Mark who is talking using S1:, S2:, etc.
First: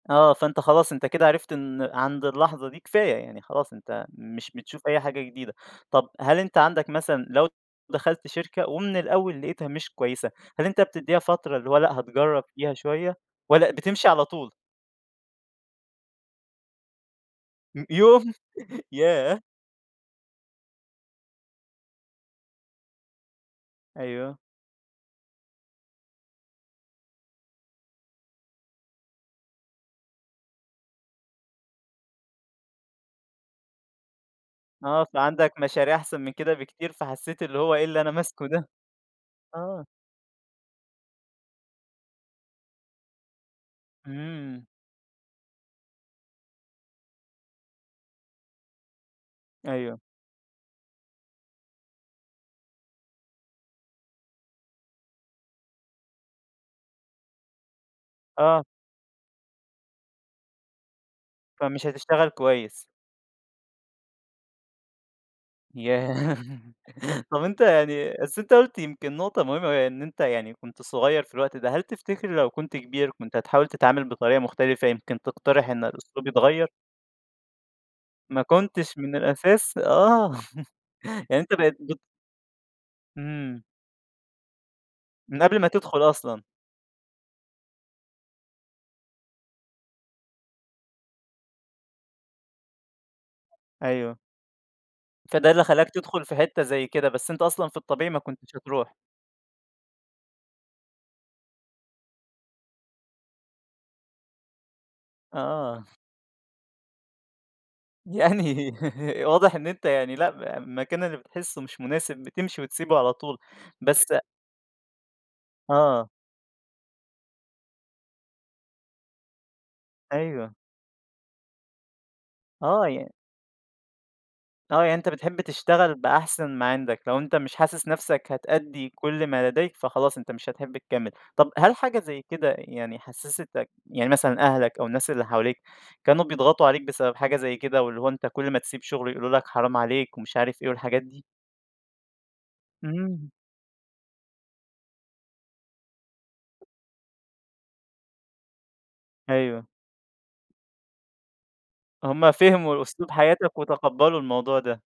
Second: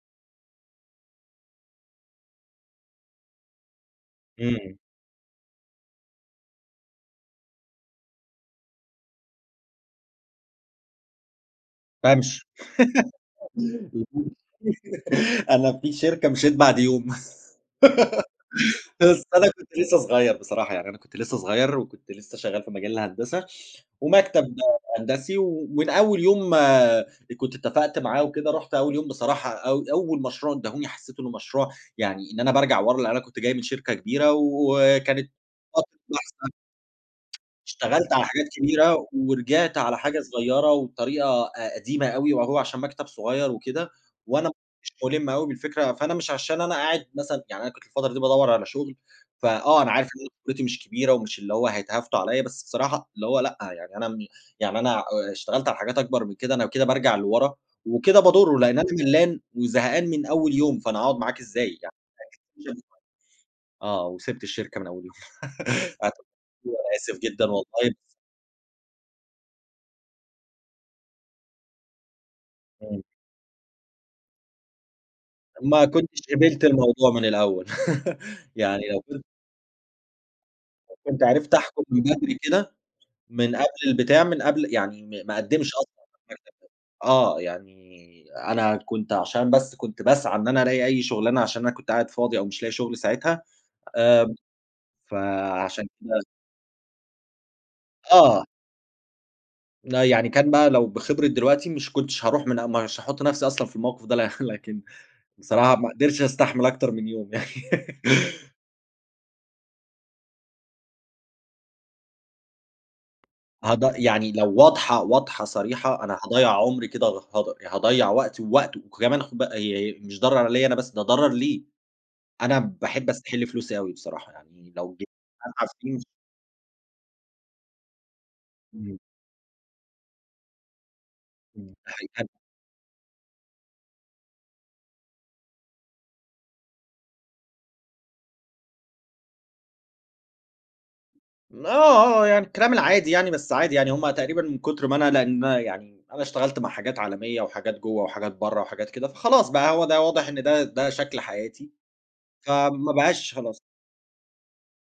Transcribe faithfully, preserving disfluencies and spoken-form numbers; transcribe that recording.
S1: آه. فأنت خلاص، أنت كده عرفت إن عند اللحظة دي، كفاية، يعني خلاص أنت مش
S2: إمم.
S1: بتشوف أي حاجة جديدة. طب هل أنت عندك مثلًا لو دخلت شركة ومن الأول لقيتها مش كويسة، هل أنت بتدّيها فترة اللي هو لأ، هتجرّب
S2: بامشي.
S1: فيها شوية والّا بتمشي على
S2: اهم،
S1: طول؟
S2: أنا في شركة مشيت بعد يوم.
S1: ام يوم،
S2: بس
S1: ياه!
S2: أنا كنت لسّه صغيّر بصراحة، يعني أنا كنت لسّه صغيّر وكنت لسّه شغّال في مجال الهندسة
S1: أيوه.
S2: ومكتب هندسي و ومن أول يوم أ كنت اتّفقت معاه وكده، رُحت أول يوم بصراحة أو أول مشروع ادّاهوني، حسّيت إنه مشروع يعني إن أنا بارجع ورا، لإن أنا كنت جاي من شركة كبيرة
S1: آه.
S2: وكانت [unintelligible]
S1: فعندك مشاريع أحسن من كده بكتير، فحسّيت اللي هو إيه اللي أنا
S2: اشتغلت على حاجات
S1: ماسكه ده؟
S2: كبيرة ورجعت
S1: آه.
S2: على حاجة صغيّرة وبطريقة أ قديمة أوي وهو عشان مكتب صغيّر وكده وأنا ما
S1: إمم.
S2: كنتش مُلم أوي بالفكرة، فأنا مش عشان أنا قاعد مثلًا يعني أنا كنت الفترة دي بادوّر على شغل، فآه، أنا
S1: أيوه.
S2: عارف إن قدرتي مش كبيرة ومش اللي هو هيتهافتوا عليّا، بس بصراحة اللي هو لأ، يعني أنا م يعني أنا آآ اشتغلت على حاجات أكبر من كده، أنا كده بارجع لورا وكده باضرّه،
S1: آه.
S2: لإن أنا ملّان وزهقان من أول يوم، فأنا هاقعُد معاك إزاي؟
S1: فمش
S2: يعني
S1: هتشتغل كويس.
S2: [unintelligible] آه، وسِبت الشركة من أول يوم أت قُلت
S1: ياه!
S2: له: "أنا آسف
S1: طب
S2: جدًا
S1: أنت
S2: والله، بس
S1: يعني بس أنت قُلت يمكن نقطة مهمة أوي، يعني إن أنت يعني كنت صغيّر في الوقت ده، هل تفتكر لو كنت
S2: إمم.
S1: كبير، كنت هتحاول تتعامل بطريقة مختلفة، يمكن تقترح
S2: ما
S1: إن
S2: كنتش
S1: الأسلوب
S2: قبلت
S1: يتغيّر؟
S2: الموضوع من الأول.
S1: ما
S2: يعني
S1: كنتش
S2: لو
S1: من
S2: كنت
S1: الأساس آه.
S2: لو كنت
S1: يعني أنت
S2: عرفت
S1: بقيت
S2: أحكُم
S1: بت
S2: من بدري كده، من
S1: إمم.
S2: قبل البتاع، من قبل يعني ما ما
S1: من قبل ما
S2: أقدّمش أصلًا
S1: تدخل أصلًا.
S2: [unintelligible] آه. يعني أنا كنت عشان بس كنت باسعى إن أنا أراقي أي شُغلانة عشان أنا كنت قاعد فاضي أو مش لاقي شغل ساعتها،
S1: أيوه.
S2: آمم
S1: فده اللي
S2: فعشان
S1: خلّاك
S2: كده
S1: تدخُل في حتّة زي كده، بس أنت أصلًا في الطبيعي ما
S2: آه.
S1: كنتش هتروح.
S2: لأ، يعني كان بقى لو بخبرة دلوقتي، مش كنتش هاروح منا مش هاحُط نفسي أصلًا في الموقف ده لح لكن بصراحة
S1: آه.
S2: ما قدرتش أستحمل أكتر من يوم.
S1: يعني واضح إن أنت يعني لأ، ب المكان اللي بتحسّه مش مناسب، بتمشي وتسيبه على طول.
S2: هضأ
S1: بس
S2: يعني لو واضحة، واضحة صريحة،
S1: آه.
S2: أنا هاضيّع عُمري كده غ هَدَر، هاضيّع وقتي ووقته وكمان خُد بقى ي مش ضَرر
S1: أيوه.
S2: عليّا أنا بس، ده ضَرر ليه. أنا
S1: آه.
S2: باحب
S1: ي
S2: أستَحِل فلوسي أوي بصراحة، يعني
S1: آه. يعني
S2: لو جِه
S1: أنت بتحب
S2: عن عأ
S1: تشتغل
S2: فلوس
S1: بأحسن ما عندك، لو أنت مش حاسس نفسك هتأدّي
S2: إمم.
S1: كل ما لديك، فخلاص أنت مش هتحِب تكمّل. طب
S2: إمم.
S1: هل حاجة
S2: أحي
S1: زي
S2: هل
S1: كده يعني حسّستك يعني مثلًا أهلك أو الناس اللي حواليك، كانوا بيضغطوا عليك بسبب حاجة زي كده واللي هو أنت كل ما تسيب شُغل يقولوا لك حرام عليك ومش عارف إيه والحاجات دي؟
S2: م آه، آه. يعني الكلام العادي
S1: إمم.
S2: يعني، بس عادي يعني، هم تقريبًا من كُتر ما أنا ندما يعني أنا اشتغلت مع حاجات عالمية وحاجات جوّه وحاجات برّه وحاجات كده، فخلاص
S1: أيوه.
S2: بقى، هو ده واضح إن ده ده شكل حياتي،
S1: هم فهموا
S2: فما
S1: أسلوب
S2: بقاش
S1: حياتك
S2: خلاص.
S1: وتقبّلوا الموضوع ده.